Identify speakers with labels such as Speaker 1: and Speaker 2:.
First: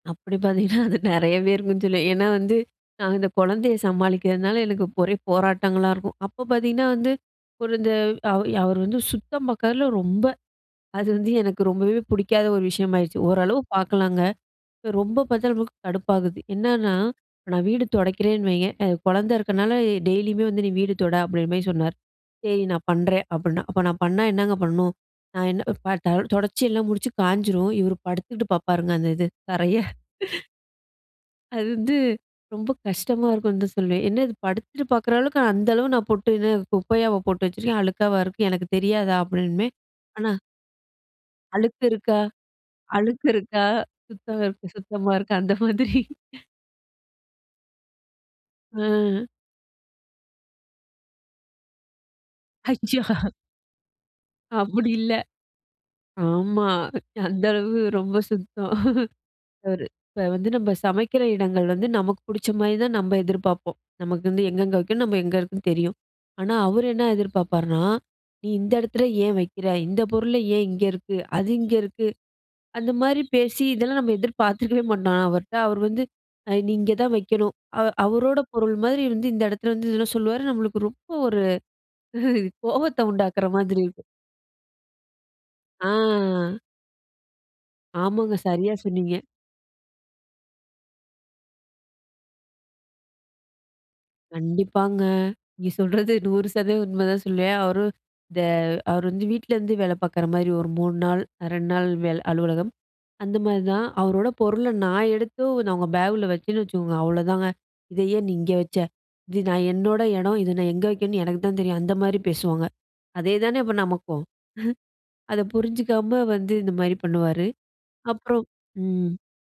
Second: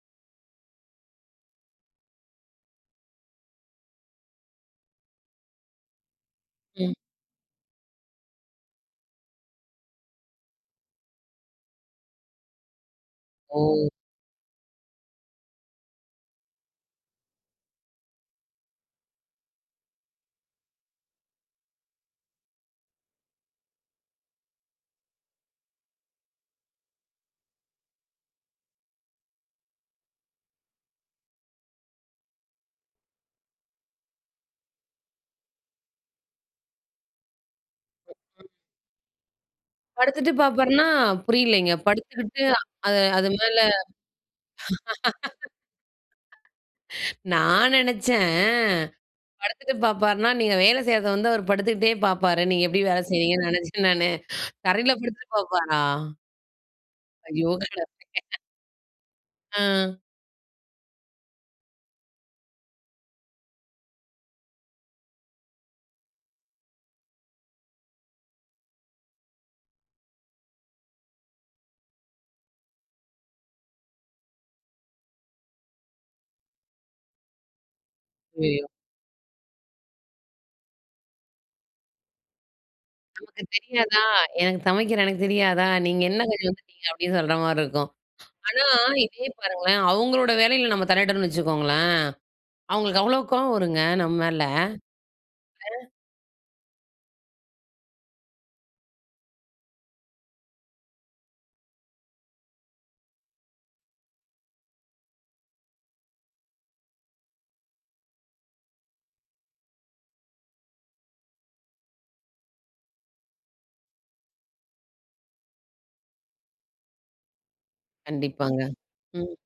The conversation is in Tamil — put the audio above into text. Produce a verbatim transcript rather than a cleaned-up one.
Speaker 1: அப்படி பார்த்தீங்கன்னா அது நிறையவே இருக்கும்னு சொல்வேன். ஏன்னா வந்து நான் இந்த குழந்தையை சமாளிக்கிறதுனால எனக்கு ஒரே போராட்டங்களா இருக்கும். அப்ப பார்த்தீங்கன்னா
Speaker 2: ம்.
Speaker 1: வந்து ஒரு இந்த அவர் அவர் வந்து சுத்தம் பார்க்கறதுல்ல ரொம்ப அது வந்து எனக்கு ரொம்பவே பிடிக்காத ஒரு விஷயமாயிருச்சு. ஓரளவு
Speaker 2: ஓ.
Speaker 1: பார்க்கலாங்க. ரொம்ப பார்த்தா நமக்கு கடுப்பாகுது. என்னன்னா இப்ப நான் வீடு துடைக்கிறேன்னு வைய்ங்க அ குழந்தை இருக்கிறதுனால டெய்லியுமே வந்து நீ வீடு தொட அப்படின்ற மாரி சொன்னார். சரி நான் பண்றேன் அப்படின்னா அப்போ நான் பண்ணா என்னங்க பண்ணணும்? நான் என்ன [unintelligible] தொடைச்சி எல்லாம் முடிச்சு காஞ்சிரும். இவர் படுத்துக்கிட்டு பார்ப்பாருங்க. அந்த இது தரைய. அது வந்து ரொம்ப கஷ்டமா இருக்கும்னு தான் சொல்லுவேன். என்ன இது, படுத்துட்டு பார்க்குற அளவுக்கு அந்த அளவு நான் போட்டு என்ன குப்பையாவா போட்டு வச்சுருக்கேன்? அழுக்காவா இருக்கு? எனக்கு தெரியாதா? அப்படிம்பேன்.
Speaker 2: படுத்துட்டு
Speaker 1: ஆனா
Speaker 2: பார்ப்பார்னா? புரியலைங்க.
Speaker 1: அழுக்கு இருக்கா?
Speaker 2: படுத்துக்கிட்டு அது
Speaker 1: அழுக்கு
Speaker 2: அது மேல?
Speaker 1: இருக்கா? சுத்தம், சுத்தமா இருக்கா? அந்த மாதிரி.
Speaker 2: நான் நினைச்சேன்
Speaker 1: ம்.
Speaker 2: படுத்துட்டு பார்ப்பார்னா, நீங்க வேலை செய்றது வந்து அவரு படுத்துக்கிட்டே பார்ப்பாரு. நீங்க எப்படி வேலை
Speaker 1: அச்சோ.
Speaker 2: செய்றீங்கன்னு நினைச்சேன் நானு.
Speaker 1: அப்படி
Speaker 2: தரையிலே
Speaker 1: இல்ல.
Speaker 2: படுத்துட்டு பாப்பாரா?
Speaker 1: ஆமா. அந்த
Speaker 2: ஐயோ! கட
Speaker 1: அளவு ரொம்ப சுத்தம் அவரு
Speaker 2: அ.
Speaker 1: இப்ப வந்து நம்ம சமைக்கிற இடங்கள் வந்து நமக்கு பிடிச்ச மாரிதான் நம்ம எதிர்பார்ப்போம். நமக்கு வந்து எங்கெங்கே வைக்கணும், நம்ம எங்கே இருக்குன்னு தெரியும். ஆனா அவர் என்ன எதிர்பார்ப்பார்னா, நீ இந்த எடத்துல ஏன் வைக்கிற? இந்த பொருளே ஏன் இங்கே இருக்கு? அது இங்க இருக்கு. அந்த மாரி பேசி இதெல்லாம் நம்ம எதிர்பாத்திருக்கவே மாட்டோம் அவர்ட்ட. அவர் வந்து நீ இங்கே தான் வைக்கணும். அவ அவரோட
Speaker 2: அய்யோயோ.
Speaker 1: பொருள் மாரி வந்து இந்த எடத்துல வந்து இதெல்லாம் சொல்லுவார் நம்மளுக்கு ரொம்ப ஒரு கோவத்தை
Speaker 2: நமக்கு
Speaker 1: உண்டாக்குற மாதிரி
Speaker 2: தெரியாதா?
Speaker 1: இருக்கும்.
Speaker 2: எனக்கு சமைக்கிற எனக்கு தெரியாதா? நீங்க என்ன கொஞ்சம்
Speaker 1: ஆ.
Speaker 2: வந்துட்டீங்க? அப்படின்னு சொல்ற மாரி இருக்கும்.
Speaker 1: ஆமாங்க,
Speaker 2: ஆனா
Speaker 1: சரியா சொன்னீங்க.
Speaker 2: இதே பாருங்களேன், அவங்களோட வேலையில நம்ம தலையிட்றோம்னு வச்சுக்கோங்களேன். அவங்களுக்கு அவ்வளோ கோபம் வரும்ங்க, நம்ம மேல. இல்ல.
Speaker 1: கண்டிப்பாங்க. நீங்க சொல்றது நூறு சதவீதம் உண்மைதான் சொல்லுவேன். அவரு இந்த அவர் வந்து வீட்டிலேருந்து வேலை பார்க்குற மாரி ஒரு மூணு நாள் ரெண்டு நாள் வேலை அலுவலகம். அந்த மாரி தான். அவரோட பொருளை நான் எடுத்து நான் அவங்க பேக்கில வச்சேன்னு வச்சுக்கோங்க, அவ்வளோதாங்க. இதை ஏன் நீ இங்கே வச்ச? இது நான் என்னோட இடம். இதை நான் எங்க வைக்கணும்ன்னு எனக்கு தான் தெரியும். அந்த மாரி பேசுவாங்க. அதேதானே அப்போ நமக்கும்? அதை புரிஞ்சிக்காம வந்து இந்த மாரி பண்ணுவாரு. அப்புறம்
Speaker 2: கண்டிப்பாங்க,
Speaker 1: ம்.
Speaker 2: ம்.